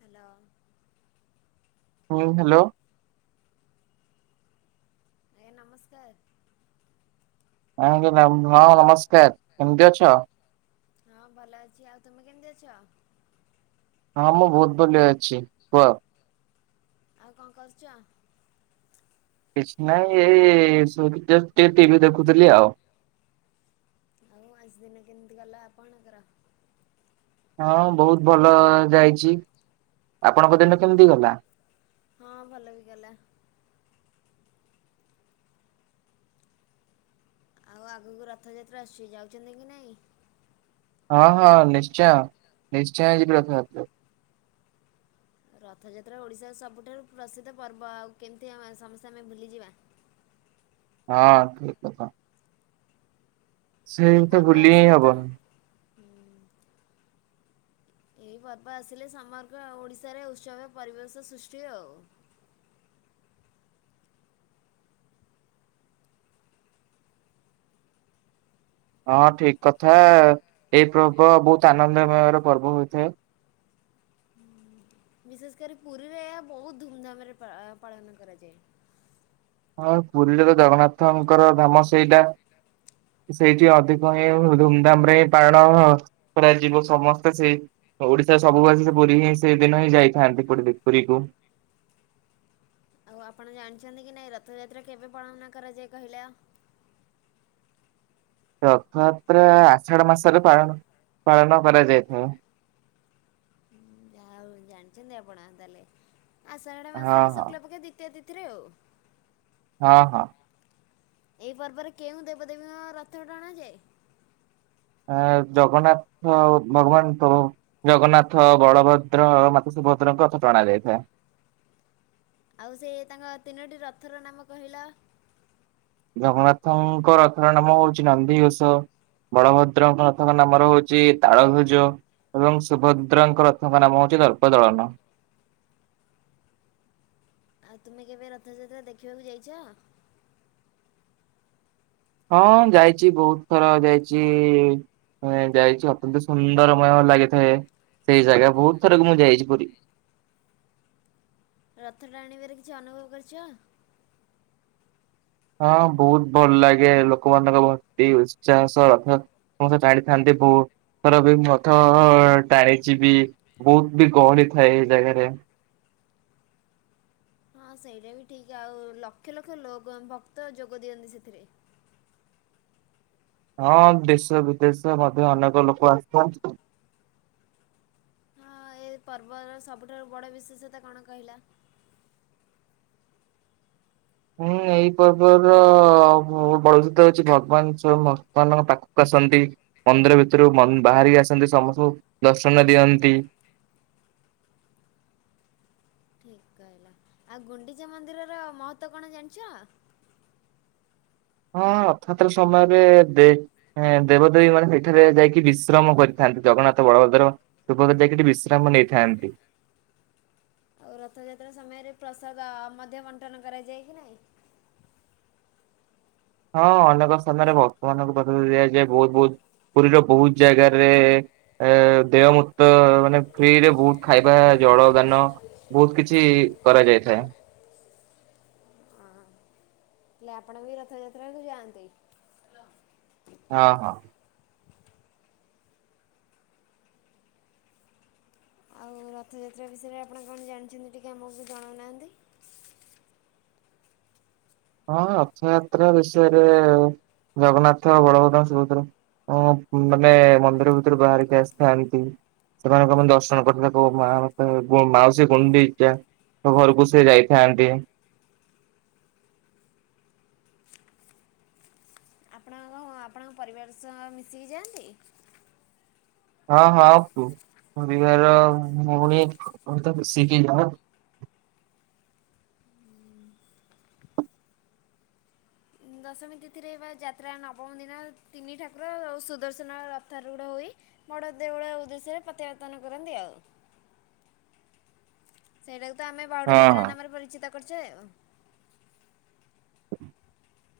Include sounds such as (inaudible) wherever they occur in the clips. Hello. ହୁଁ hello. ଆଜ୍ଞା ନମସ୍କାର। ଆଜ୍ଞା ହଁ ନମସ୍କାର କେମିତି ଅଛ? ହଁ ଭଲ ଅଛି ଆଉ ତୁମେ କେମିତି ଅଛ? ହଁ ମୁଁ ବହୁତ୍ ଭଲ ଅଛି କୁଅ? ଆଉ କଣ କରୁଚ? କିଛି ନାଇଁ ଏଇ ସୋଇକି ଜଷ୍ଟ ଟିକେ ଟିଭି ଦେଖୁଥିଲି ଆଉ। ଆଉ ଆଜି ଦିନ କେମିତି ଗଲା ଆପଣଙ୍କର? ହଁ ବହୁତ୍ ଭଲ ଯାଇଚି ଆପଣଙ୍କ ଦିନ କେମିତି ଗଲା? ହଁ ଭଲକି ଗଲା। ଆଉ ଆଗକୁ ରଥଯାତ୍ରା ଆସୁଚି ଯାଉଚନ୍ତିକି ନାଇଁ? ହଁ ହଁ ନିଶ୍ଚୟ ନିଶ୍ଚୟ ଯିବି ରଥଯାତ୍ରାକୁ। ରଥଯାତ୍ରା ଓଡ଼ିଶାର ସବୁଠାରୁ ପ୍ରସିଦ୍ଧ ପର୍ବ ଆଉ କେମିତି ଆେ ସମସ୍ତେ ଆମେ ଭୁଲିଯିବା। ହଁ ଠିକ୍ କଥା। ଏଇ ସେଇତ ପର୍ବ ଭୁଲିହିଁ ଆସିଲେ ତ ହବନି‌। ଏହି ପର୍ବ ଆସିଲେ ସମଗ୍ର ଓଡ଼ିଶାରେ ଉତ୍ସବ ପରିବେଶ ସୃଷ୍ଟି ଆଉ। ହଁ ଠିକ୍ କଥା ଏଇ ପର୍ବ ବହୁତ୍ ଆନନ୍ଦମୟର ପର୍ବ ହୋଇଥାଏ। ବିଶେଷ କରି ପୁରୀରେ ଏହା ବହୁତ ଧୁମଧାମରେ ପାଆ ପାଳନ କରାଯାଏ। ଆଉ ପୁରୀରେତ ଜଗନ୍ନାଥଙ୍କର ଧାମ ସେଇଟା। ସେଇଠି ଅଧିକ ହିଁ ଧୁମଧାମରେ ହିଁ ପାଳନ କରାଯିବ ସମସ୍ତେ ସେଇ ଓଡ଼ିଶା ସବୁବାସି ସେ ପୁରୀହିଁ ସେଦିନହିଁ ଯାଇଥାନ୍ତି ପୁରୀ ପୁରୀକୁ। ଆଉ ଆପଣ ଜାଣିଚନ୍ତିକି ନାଇଁ ରଥଯାତ୍ରା କେବେ ପଳନ କରାଯାଏ କହିଲ? ରଥଯାତ୍ରା ଆଷାଢ ମାସରେ ପାଳନ ପାଳନ କରାଯାଇଥାଏ। ଯା ହଉ ଜାଣିଚନ୍ତି ଆପଣ ତାହେଲେ ଆଷାଢ ହଁ ମାସର ହଁ ଶୁକ୍ଲାପକ୍ଷ ଦ୍ଵିତୀୟ ତିଥିରେ ଆଉ। ହଁ ହଁ। ଏଇ ପର୍ବରେ କେଉଁ ଦେବଦେବୀଙ୍କ ରଥ ଟାଣାଯାଏ? ଆ ଜଗନ୍ନାଥ ଭଗବାନ ତ ଜଗନ୍ନାଥ ବଳଭଦ୍ର ମାତା ସୁଭଦ୍ରାଙ୍କ ରଥ ଟଣା ଯାଇଥାଏ। ଆଉ ସେ ତାଙ୍କ ତିନୋଟି ରଥର ନାମ କହିଲ? ଜଗନ୍ନାଥଙ୍କ ରଥର ନାମ ହଉଚି ନନ୍ଦି ଘୋଷ। ବଳଭଦ୍ରଙ୍କ ରଥର ନାମ ହଉଚି ତାଳଭୁଜ। ଏବଂ ସୁଭଦ୍ରାଙ୍କ ରଥଙ୍କ ନାମ ହଉଚି ଦର୍ପ ଦଳନ। ଆଉ ତୁମେ କେବେ ରଥଯାତ୍ରା ଦେଖିବାକୁ ଯାଇଚ? ହଁ ଯାଇଚି ବହୁତ୍ ଥର ଯାଇଚି ଯାଇଚି ଅତ୍ୟନ୍ତ ସୁନ୍ଦରମୟ ଲାଗିଥାଏ ସେଇ ଜାଗା ବହୁତ୍ ଥରକୁ ମୁଁ ଯାଇଚି ପୁରୀ। ରଥ ଟାଣିବାର କିଛି ଅନୁଭବ କରିଚ? ହଁ ବହୁତ୍ ଭଲ ଲାଗେ ଲୋକମାନଙ୍କ ଭକ୍ତି ଉତ୍ସାହ ସହ ରଥ ମୁତ ଜାଣି (unintelligible) ବୋ ତାଙ୍କରର ବି ରଥ ଟାଣିଛି ବି ବହୁତ ବି ଗହଳି ଥାଏ ଏଇ ଜାଗାରେ। ହଁ ସେଇଟା ବି ଠିକ। ଆଉ ଲକ୍ଷ ଲକ୍ଷ ଲୋକ ଭକ୍ତ ଯୋଗ ଦିଅନ୍ତି ସେଥିରେ। ହଁ ଦେଶ ବିଦେଶ ମଧ୍ୟ ଅନେକ ଲୋକ ଆସିଥାନ୍ତି। ହଁ ଏ ପର୍ବର ସବୁଠାରୁ ବଡ ବିଶେଷତା କଣ କହିଲ? ହୁଁ ଏଇ ପର୍ବ ର ବଡ଼ ବିଶେଷତା ହଉଛି ଭଗବାନ ସ୍ୱୟଂ ଭକ୍ତମାନଙ୍କ ପାଖକୁ ଆସନ୍ତି। ମନ୍ଦିର ଭିତରୁ ବାହାରିକି ଆସନ୍ତି ସମସ୍ତଙ୍କୁ ଦର୍ଶନ ଦିଅନ୍ତି। ଠିକ୍ କହିଲ, ଆଉ ଗୁଣ୍ଡିଚା ମନ୍ଦିରର ମହତ୍ତ୍ଵ କଣ ଜାଣିଛ? ହଁ ରଥଯାତ୍ରା ସମୟରେ ଦେ ଏଁ ଦେବଦେବୀ ମାନେ ସେଠାରେ ଯାଇକି ବିଶ୍ରମ କରିଥାନ୍ତି। ଜଗନ୍ନାଥ ବଳଭଦ୍ର ସୁଭଦ୍ରା ଯାଇକି ସେଠି ବିଶ୍ରାମ ନେଇଥାନ୍ତି। ଆଉ ରଥଯାତ୍ରା ସମୟରେ ପ୍ରସାଦ ମଧ୍ୟ ବଣ୍ଟନ କରାଯାଏ କି ନାହିଁ? ହଁ ଅନେକ ସ୍ଥାନରେ ଭକ୍ତମାନଙ୍କ ପାଖକୁ ଦିଆଯାଏ ବହୁତ ବହୁତ ପୁରୀ ର ବହୁତ ଜାଗାରେ ଏ ଦେୟ ମୁକ୍ତ ମାନେ ଫ୍ରିରେ ବହୁତ ଖାଇବା ଜଳ ଗାନ ବହୁତ କିଛି କରାଯାଇଥାଏ। ହଁ। ହେଲେ ଆପଣ ବି ରଥଯାତ୍ରାକୁୁ ଯାଆନ୍ତି? ହଁ -ହଁ। ଆଉ ରଥଯାତ୍ରା ବିଷୟରେ ଆପଣ କଣ ଜାଣିଚନ୍ତି ଟିକେ ଆମକୁ ଜଣଉନାହାନ୍ତି? ହଁ ରଥଯାତ୍ରା ବିଷୟରେ ଜଗନ୍ନାଥ, ବଳଭଦ୍ର, ସୁଭଦ୍ରା ଅଁ ମାନେ ମନ୍ଦିର ଭିତରୁ ବାହାରିକି ଆସିଥାନ୍ତି। ସେମାନଙ୍କ ଦର୍ଶନ କରି (unintelligible) ତା ମା ମତେ ମାଉସୀ ଗୁଣ୍ଡିଚା ଙ୍କ ଘରୁକୁ ସେ ଯାଇଥାନ୍ତି। ହଁ ଆପଣଙ୍କ ପରିବାର ସହ ମିଶିକି ଯାଆନ୍ତି? ହଁ, ହଁ, ପରିବାର ଭଉଣୀ ସହିତ ମିଶିକି ଯାଉ। ଦଶମୀ ତିଥିରେ ବା ଯାତ୍ରା ନବମ ଦିନ ତିନି ଠାକୁର ଓ ସୁଦର୍ଶନ ରଥାରୂ଼ଢ ହୋଇ ବଡ଼ ଦେଉଳ ଉଦ୍ଦେଶ୍ୟରେ ପତ୍ୟାବର୍ତ୍ତନ କରନ୍ତି ଆଉ। ସେଇଟାକୁ ତ ଆମେ ବହୁଡା ହଁ ଯାତ୍ରା ହଁ ନାମରେ ପରିଚିତ କରିଛେ ଆଉ।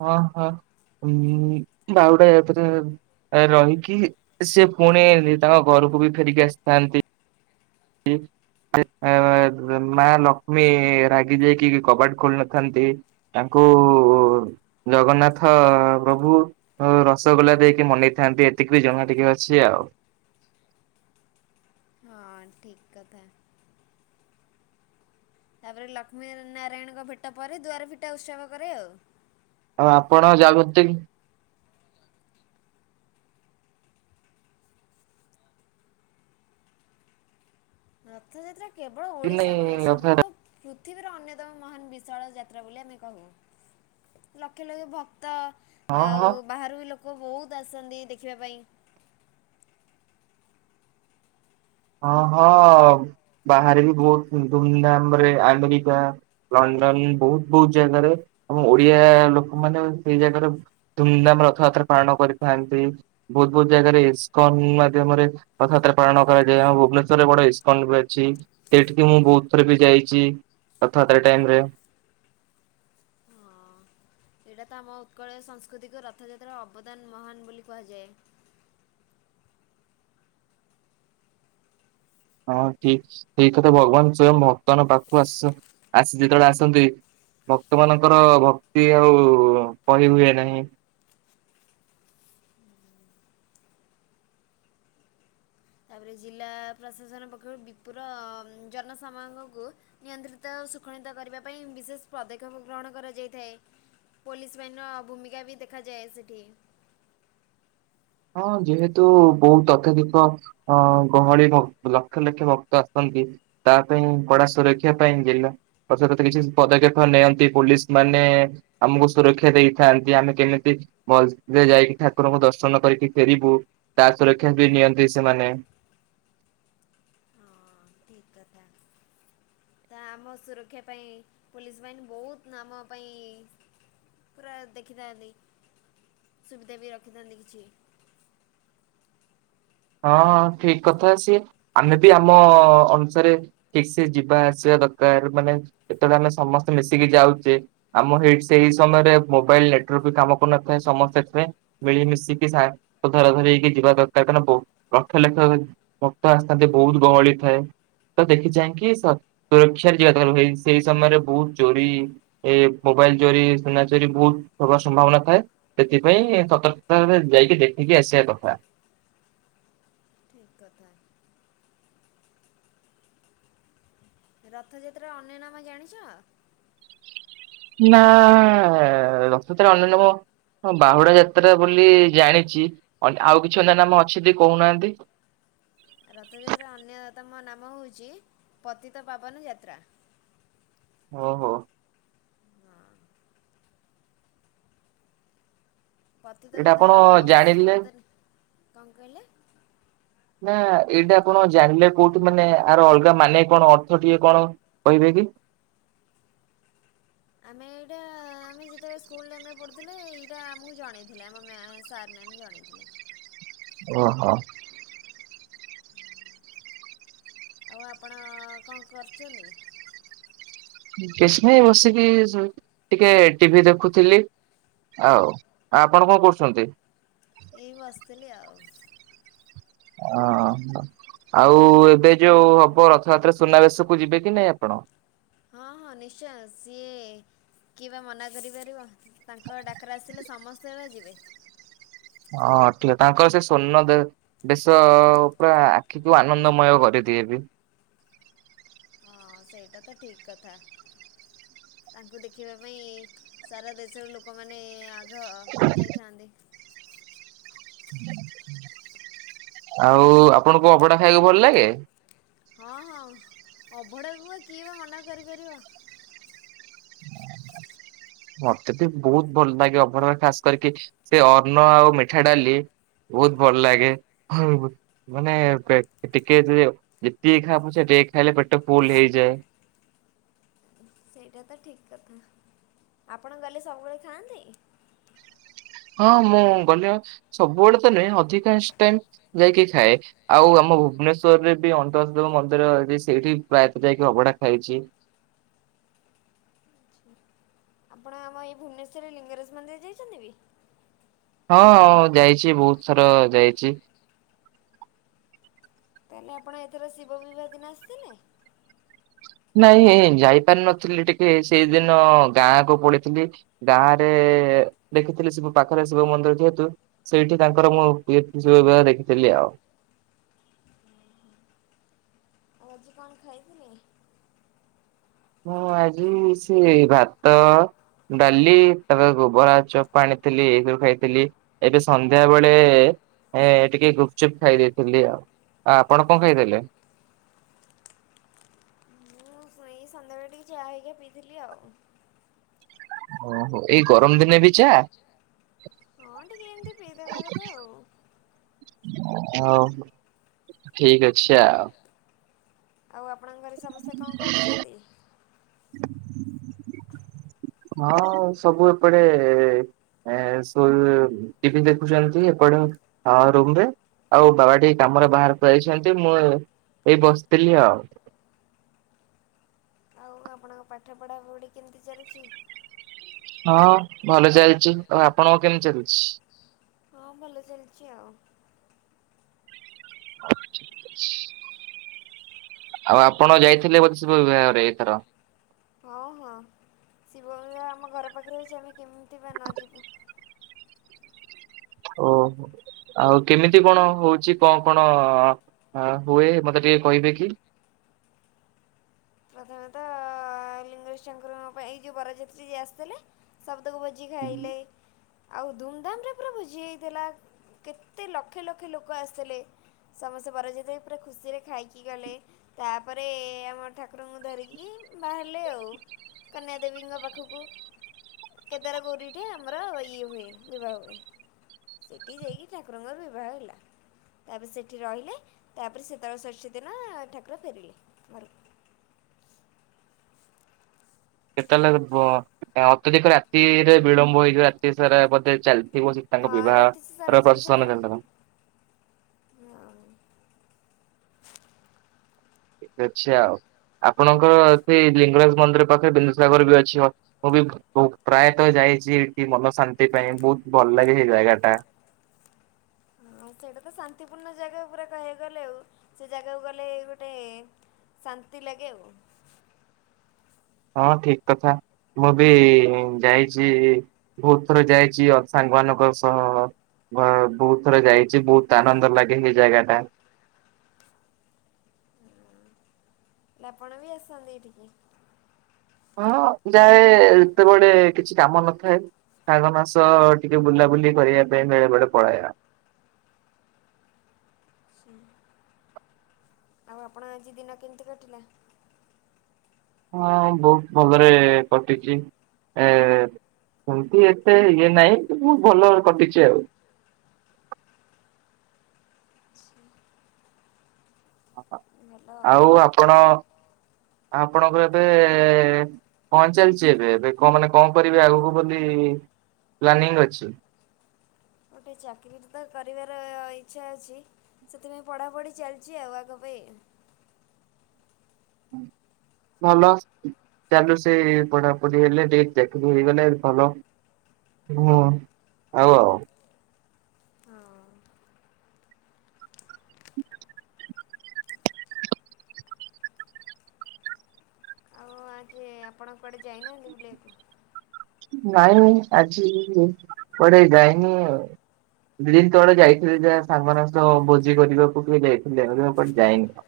ହଁ, ହଁ ଉଁ ବାହୁଡା଼ ଯାତ୍ରା ରହିକି ସିଏ ପୁଣି ତାଙ୍କ ଘରକୁ ବି ଫେରିକି ଆସିଥାନ୍ତି। ଇ ଏଁ ମା ଲକ୍ଷ୍ମୀ ରାଗି ଯାଇକି କବାଟ ଖୋଲି ନଥାନ୍ତି। ତାଙ୍କୁ ଜଗନ୍ନାଥ ପ୍ରଭୁ ହଁ ରସଗୋଲା ଦେଇକି ମନେଇଥାନ୍ତି ଏତିକି ବି ଜଣା ଟିକେ ଅଛି ଆଉ। ହଁ ଠିକ୍ କଥା। ତାପରେ ଲକ୍ଷ୍ମୀ ନାରାୟଣଙ୍କ ଭେଟ ପରେ ଦୁଆର ଫିଟା ଉତ୍ସବ କରେ ଆଉ। ଆଉ ଆପଣ ଯାଗୃତିଂ ରଥଯାତ୍ରା କେବଳ କି ଓଡ଼ିଶା ନାଇଁ ନୁହେଁ ରଥଯାତ୍ରା? ସମର୍ଗ ପୃଥିବୀର ଅନ୍ୟତମ ମହାନ୍ ବିଶାଳ ଯାତ୍ରା ବୋଲି ଆମେ କହୁ। ଲକ୍ଷ ଲକ୍ଷ ଭକ୍ତ ହଁ ହଁ ଆଉ ବାହାରୁ ବି ଲୋକ ବହୁତ ଆସନ୍ତି ଦେଖିବା ପାଇଁ। ହଁ ହଁ ବାହାରେ ବି ବହୁତ ଧୁମଧାମ ରେ ଆମେରିକା ଲଣ୍ଡନ୍ ବହୁତ ବହୁତ ଜାଗାରେ ଆମ ଓଡିଆ ଲୋକମାନେ ସେଇ ଜାଗାରେ ଧୁମଧାମ୍ ରଥଯାତ୍ରା ପାଳନ କରିଥାନ୍ତି। ବହୁତ୍ ବହୁତ୍ ଜାଗାରେ ଇସ୍କନ ମାଧ୍ୟମରେ ରଥଯାତ୍ରା ପାଳନ କରାଯା ଏ ଆମ ଭୁବନେଶ୍ଵରରେ ବଡ ଇସ୍କନ୍ ବି ଅଛି। ସେଇଠିକି ମୁଁ ବହୁତ ଥର ବି ଯାଇଚି। ରଥଯାତ୍ରା ଟାଇମ ରେ। ହଁ। ଏଇଟା ତ ଆମ ଉତ୍କଳୀୟ ସାଂସ୍କୃତିକ ରଥଯାତ୍ରାର ଅବଦାନ ମହାନ ବୋଲି କୁହାଯାଏ। ହଁ ଠିକ ସେଇ କଥା ଭଗବାନ ସ୍ଵୟଂ ଭକ୍ତ ମାନଙ୍କ ପାଖକୁ ଆସ ଆସି ଯେତେବେଳେ ଆସନ୍ତି ଭକ୍ତ ମାନଙ୍କର ଭକ୍ତି ଆଉ କହି ହୁଏ ନାହିଁ। ତାପରେ ଜିଲ୍ଲା ପ୍ରଶାସନ ପକ୍ଷରୁ ବିପୁୁର ଜନସାମାଗକୁ ନିୟନ୍ତ୍ରିତ ଶୃଖଣିତ କରିବା ପାଇଁ ବିଶେଷ ପଦକ୍ଷେପ ଗ୍ରହଣ କରାଯାଇଥାଏ। ପୋଲିସ ବାହିନୀର ଭୂମିକା ବି ଦେଖାଯାଏ ସେଠି। ହଁ ଯେହେତୁ ବହୁତ ଅତ୍ୟଧିକ ଅଁ ଗହଳି ଭ ଲକ୍ଷ ଲକ୍ଷ ଭକ୍ତ ଆସନ୍ତି ତା ପାଇଁ କଡା ସୁରକ୍ଷା ପାଇଁ ଜିଲ୍ଲା କିଛି ପଦକ୍ଷେପ ନିଅନ୍ତି ପୋଲିସ ମାନେ ଆମକୁ ସୁରକ୍ଷା ଦେଇଥାନ୍ତି ଆମେ କେମିତି ଭଲ୍ ସେ ଯାଇକି ଠାକୁରଙ୍କୁ ଦର୍ଶନ କରି କି ଫେରିବୁ ତା ସୁରକ୍ଷା ବି ନିଅନ୍ତି ସେମାନେ। ଠିକ କଥା। ତା ଆମ ସୁରକ୍ଷା ପାଇଁ ପୋଲିସ୍ ବାହିନୀ ବହୁତ୍ ଆମ ପାଇଁ ପୁରା ଦେଖିଥାନ୍ତି ସୁବିଧା ବି ରଖିଥାନ୍ତି କିଛି। ହଁ- ହଁ ଠିକ୍ କଥା ସିଏ ଆମେ ବି ଆମ ଅନୁସାରେ ଠିକ୍ ସେ ଯିବା ଆସିବା ଦରକାର୍ ମାନେ ଯେତେବେଳେ ଆମେ ସମସ୍ତେ ମିଶିକି ଯାଉଚେ ଆମ ହେଇଟ୍- ସେଇ ସମୟରେ ମୋବାଇଲ୍ ନେଟୱାର୍କ ବି କାମ କରୁନଥାଏ ସମସ୍ତେ ଏଥିପାଇଁ ମିଳିମିଶିକି ସା-ଧରା ଧରି ହେଇକି ଯିବା ଦରକାର୍ କାରଣ ବହୁ ଲକ୍ଷ ଲକ୍ଷ ଭକ୍ତ ଆସିଥାନ୍ତି ବହୁତ୍ ଗହଳି ଥାଏ। ତ ଦେଖି ଚାହିଁକି ସ-ସୁରକ୍ଷାରେ ଯିବା ଜରୁରୀ ସେଇ ସମୟରେ ବହୁତ୍ ଚୋରି ଏ ମୋବାଇଲ୍ ଚୋରି ସୁନା ଚୋରି ବହୁତ୍ ହବାର ସମ୍ଭାବନା ଥାଏ। ସେଥିପାଇଁ ସତର୍କତାରେ ଯାଇକି ଦେଖିକି ଆସିବା କଥା। ଠିକ୍ କଥା। ରଥଯାତ୍ରାର ଅନ୍ୟ ନାମ ଜାଣିଚ? ନା ରଥଯାତ୍ରାର ଅନ୍ୟ ନାମ ହଁ ବାହୁଡା ଯାତ୍ରା ବୋଲି ଜାଣିଚି ଅନ୍ -ଆଉ କିଛି ଅନ୍ୟ ନାମ ଅଛି ଯଦି କହୁନାହାନ୍ତି। ରଥଯାତ୍ରାର ଅନ୍ୟତମ ନାମ ହଉଚି ପତିତ ପାବନ ଯାତ୍ରା। ଓହୋ। ହଁ। ପତିତ ଏଇଟା ଆପଣ ଉଦ୍ଧାର ଜାଣିଲେ ଅଶ୍ୱତନି କଣ କହିଲେ? ନା ଏଇଟା ଆପଣ ଜାଣିଲେ କଉଠୁ ମାନେ ଆର ଅଲଗା ମାନେ କଣ ଅର୍ଥ ଟିକେ କଣ କହିବେ କି? ଆମେ ଏଇଟା ଆମେ ଯେତେବେଳେ ସ୍କୁଲ୍ ଟାଇମ୍ ରେ ପଢୁଥିଲେ ଏଇଟା ଆମକୁ ଜଣେଇଥିଲେ ଆମ ମ୍ୟା ସାର୍। ମ୍ୟାମ୍ ଜଣେଇଥିଲେ। ଓହୋ। ଆଉ ଆପଣ କଣ କରୁଚନ୍ତି? କିଛି ନାଇ ବସିକି ସି- ଟିକେ ଟିଭି ଦେଖୁଥିଲି। ଆଉ ଆପଣ କଣ କରୁଛନ୍ତି? ଏଇ ବସିଥିଲି ଆଉ। ଅ ହ। ଆଉ ଏବେ ଯଉ ହବ ରଥଯାତ୍ରା ସୁନାବେଶ କୁ ଯିବେ କି ନାଇଁ ଆପଣ? ହଁ ହଁ ନିଶ୍ଚୟ ସିଏ କିଏ ବା ମନା କରିପାରିବ ତାଙ୍କ ଡାକରା ଆସିଲେ ସମସ୍ତେ ବା ଯିବେ। ହଁ ଠିକ କଥା ତାଙ୍କର ସେ ସ୍ଵର୍ଣ୍ଣ ଦେ ବେଶ ପୁରା ଆଖିକୁ ଆନନ୍ଦମୟ କରିଦିଏ ବି। ହଁ ସେଇଟା ତ ଠିକ୍ କଥା ତାଙ୍କୁ ଦେଖିବା ପାଇଁ ସାରା ଦେଶର ଲୋକମାନେ ଆଘ ଯାଇଥାନ୍ତି। (unintelligible) ଆଉ ଆପଣଙ୍କୁ ଅଭଡା ଖାଇବାକୁ ଭଲ୍ ଲାଗେ? ହଁ -ହଁ ଅଭଡ଼ାକୁ ବା କିଏ ବା ମନା କରିପାରିବ। (unintelligible) ମତେ ବି ବହୁତ୍ ଭଲ ଲାଗେ ଅଭଡା ରେ ଖାସ୍ କରିକି ସେ ଅନ୍ନ ଆଉ ମିଠା ଡାଲି। ବହୁତ୍ ଭଲ ଲାଗେ (unintelligible) ମାନେ ଟେ-ଟିକେ ଯେ-ଯେତିକି ଖା ପଛେ ଟିକେ ଖାଇଲେ ପେଟ ଫୁଲ୍ ହେଇଯାଏ। ସେଇଟା ତ ଠିକ୍ କଥା ଆପଣ ଗଲେ ସବୁବେଳେ ଖାଆନ୍ତି? ହଁ ମୁଁ ଗଲେ ସବୁବେଳେ ତ ନୁହେଁ ଅଧିକାଂଶ ଟାଇମ୍ ଯାଇକି ଖାଏ। ଆଉ ଆମ ଭୁବନେଶ୍ୱରରେ ବି ଅନ୍ଦର୍ ମନ୍ଦିର ଅଛି ସେଇଠି ପ୍ରାୟତ ଯାଇକି ଅଭଡ଼ା ଖାଇଚି। ଆପଣ ଆମ ଏଇ ଭୁବନେଶ୍ୱରରେ ଲିଙ୍ଗରାଜ୍ ମନ୍ଦିର ଯାଇଚନ୍ତି ବି? ହଁ ଯାଇଚି ବହୁତ ଥର ଯାଇଚି। ତାହେଲେ ଆପଣ ଏଥର ଶିବବିିବାହ ଦିନ ଆସିଥିଲେ? ନାଇଁ ଯାଇପାର ନଥିଲି ଟିକେ ସେଇଦିନ ଗାଁକୁ ପଳେଇଥିଲି। ଗାଁ ରେ ଦେଖିଥିଲି ଶିବ ପାଖରେ ଶିବ ମନ୍ଦିର ଯେହେତୁ ସେଇଠି ତାଙ୍କର ମୁଁ ଏ ଶିବବିିବାହ ଦେଖିଥିଲି ଆଉ। ଆଉ ଆଜି କଣ ଖାଇଥିଲି ହଁ ଆଜି ସେ ଭାତ ଡାଲି ତାପରେ ଗୋବରା ଚପା ଆଣିଥିଲି ଏଇ ସବୁ ଖାଇଥିଲି। ଏବେ ସନ୍ଧ୍ୟା ବେଳେ ଏ ଟିକେ ଗୁପଚୁପ୍ ଖାଇ ଦେଇେଇଥିଲି ଆଉ। ଆ ଆପଣ କଣ ଖାଇଥିଲେ। ମୁଁ ଏଇ ସନ୍ଧ୍ୟାବେଳେ ଟିକିେ ଚାହା ହେଇକି ପିଇଥିଲି ଆଉ। ଓହୋ ଏଇ ଗରମ ଦିନେ ବି ଚା। ହଁ ଟିକିଏ ଏମିତି ପିଇଦବା କଥା ଆଉ। ହଉ ଠିକ ଅଛି ଆଉ। ଆଉ ଆପଣ ଘରେ ସମସ୍ତେ କଣ କରୁଛନ୍ତି। (unintelligible) ହଁ ସବୁ ଏପଟେ ଏ ଟିଭି ଦେଖୁଛନ୍ତି ଏପଟ ରୁମରେ ଆଉ ବାବା ଟିକେ କାମରେ ବାହାରକୁ ଯାଇଛନ୍ତି ମୁଁ ଏଇ ବସିଥିଲି ଆଉ। ଆଉ ଆପଣଙ୍କ ପାଠ ପଢ଼ା ପଢ଼ି କେମିତି ଚାଲିଛି। ହଁ ଭଲ ଚାଲିଛି ଆଉ ଆପଣଙ୍କ କେମିତି ଚାଲିଛି। ହଁ ଭଲ ଚଲ୍ଚି ଆଉ ହଉ ଠିକ ଅଛି। (unintelligible) ଆଉ ଆପଣ ଯାଇଥିଲେ ବୋଧେ ଶିବବିବାହରେ ଏଇଥର ହଁ ହଁ ଶିବ ମନ୍ଦିର ଆମ ଘର ପାଖରେ ଅହିଛି ଆମେ କେମିତି ବା ନ ଯିବୁ। ଓ ହ। ଆଉ କେମିତି କଣ ହଉଛି କଣ କଣ ହୁଏ ମତେ ଟିକେ କହିବେ କି। ପ୍ରଥମେତ ଲିଙ୍ଗରେଜଙ୍କର ପାଇଁ ଏ ଯେୋଉଁ ବରଯାତ୍ରୀ ଯ ଆସିଥିଲେ ସବୁଦକୁ ବ ଜିି ଖାଇଲେ। ଆଉ ଧୁମଧାମରେ ପୁରା ଭୋଜି ହେଇଥିଲା କେତେ ଲକ୍ଷେ ଲକ୍ଷେ ଲୋକ ଆସିଥିଲେ। ସମସ୍ତେ ବର ଯୋଇଥିଲେ ପୁରା ଖୁସିରେ ଖାଇକି ଗଲେ ତାପରେ ଆମ ଠାକୁରଙ୍କୁ ଧରିକି ବାହାରିଲେ ଆଉ କନ୍ୟାଦେବୀଙ୍କ ପାଖକୁ କେଦାର ଗୌରୀରେ ଆମର ଇଏ ହୁଏ ବିବାହ ହୁଏ। ସେଠି ଯାଇକି ଠାକୁରଙ୍କର ବିବାହ ହେଲା। ତାପରେ ସେଠି ରହିଲେ ତାପରେ ଶୀତଳଷଷ୍ଠୀ ଦିନ ଠାକୁର ଫେରିଲେ ଘରୁକୁ। କେତେବେଳେ ଅତ୍ୟଧିକ ରାତିରେ ବିଳମ୍ବ ହେଇଯିବ ରାତି ସାରା ବୋଧେ ଚାଲିଥିବ ସେ ତାଙ୍କ ହଁ ରାତିଚ ସାରା ବିବାହର ଚାଲିଥିଲା ପ୍ରଶସନ କେନ୍ଦ୍ର ହଁ। ଏତେ ଅଛି ଆଉ ଆପଣଙ୍କର ସେ ଲିଙ୍ଗରାଜ ମନ୍ଦିର ପାଖରେ ବିନ୍ଦୁସାଗର ଘର ବି ଅଛି ମୁଁ ବି ପ୍ରାୟତଃ ଯାଇଛି ଏଠି ମନ ଶାନ୍ତି ପାଇଁ ବହୁତ ଭଲ ଲାଗେ ସେ ଜାଗା ଟା। ହ ସେଇଟା ତ ଶାନ୍ତିପୂର୍ଣ୍ଣ ଜାଗା ଉପରେ କହିବାକୁ ଗଲେ ଆଉ ସେ ଜାଗାକୁ ଗଲେ ଗୋଟେ ଶାନ୍ତି ଲାଗେ ଆଉ। ହଁ ଠିକ କଥା ମୁଁ ବି ଯାଇଛି। ବହୁତ ଥର ଯାଇଛି ସାଙ୍ଗମାନାନଙ୍କ ସହ ବହୁତ ଥର ଯାଇଛି ବହୁତ ଆନନ୍ଦ ଲାଗେ ସେଇ ଜାଗା ଟା। ଲାପଣ ବି ଆସନ୍ତି ଏଠିକି। ହଁ ଯାଏ ଏତେବେଳେ କିଛି କାମ ନଥାଏ। ସାଙ୍ଗ ମାସ ଟିକେ ବୁଲାବୁଲି କରିବା ପାଇଁ ବେଳେ ବେଳେ ପଳେଇବା। ହ ଆଉ ଆପଣ ଆଜି ଦିନ କେମିତି କଟିଲା? ହଁ ବହୁତ ଭଲରେ କଟିଛି ଏ ସେମତି ଏତେ ଇଏ ନାହିଁ କି ମୁଁ ଭଲ କଟିଛି ଆଉ। ଆଉ ଆପଣ ଆପଣଙ୍କ ଏବେ ପହଞ୍ଚାଲିଛି ଏବେ ଏବେ କଣ ମାନେ କଣ କରିବେ ଆଗକୁ ବୋଲି ପ୍ଲାନିଂଙ୍ଗ ଅଛି। ଗୋଟେ ଚାକିରି ତ କରିବାର ଇଚ୍ଛା ଅଛି। ସେଥିପାଇଁ ପଢ଼ାପଢ଼ି ଚାଲିଛି ଆଉ ଆଗ ପାଇଁ (inaudible) ଭଲ ଚାଲୁ ସେ ପଢାପଢି ହେଲେ ଚାକି ହେଇଗଲେ ଭଲ। ହୁଁ ଆଉ ଆଉ। ହଁ। ସେ ଆପଣ କୁଆଡ଼େ ଯାଇନାହାନ୍ତି ବୁଲିବାକୁ। ନାଇଁ ମୁଁ ଆଜି କୁଆଡ଼େ ଯାଇନି। ଦି ଦିନ୍ ତଳେ ଯାଇଥିଲି ଯା ସାଙ୍ଗମାନଙ୍କ ସହ ଭୋଜି କରିବାକୁ ଟିକେ ଯାଇଥିଲି ଏବେ କୁଆଡ଼େ ଆଉ ଯାଇନି।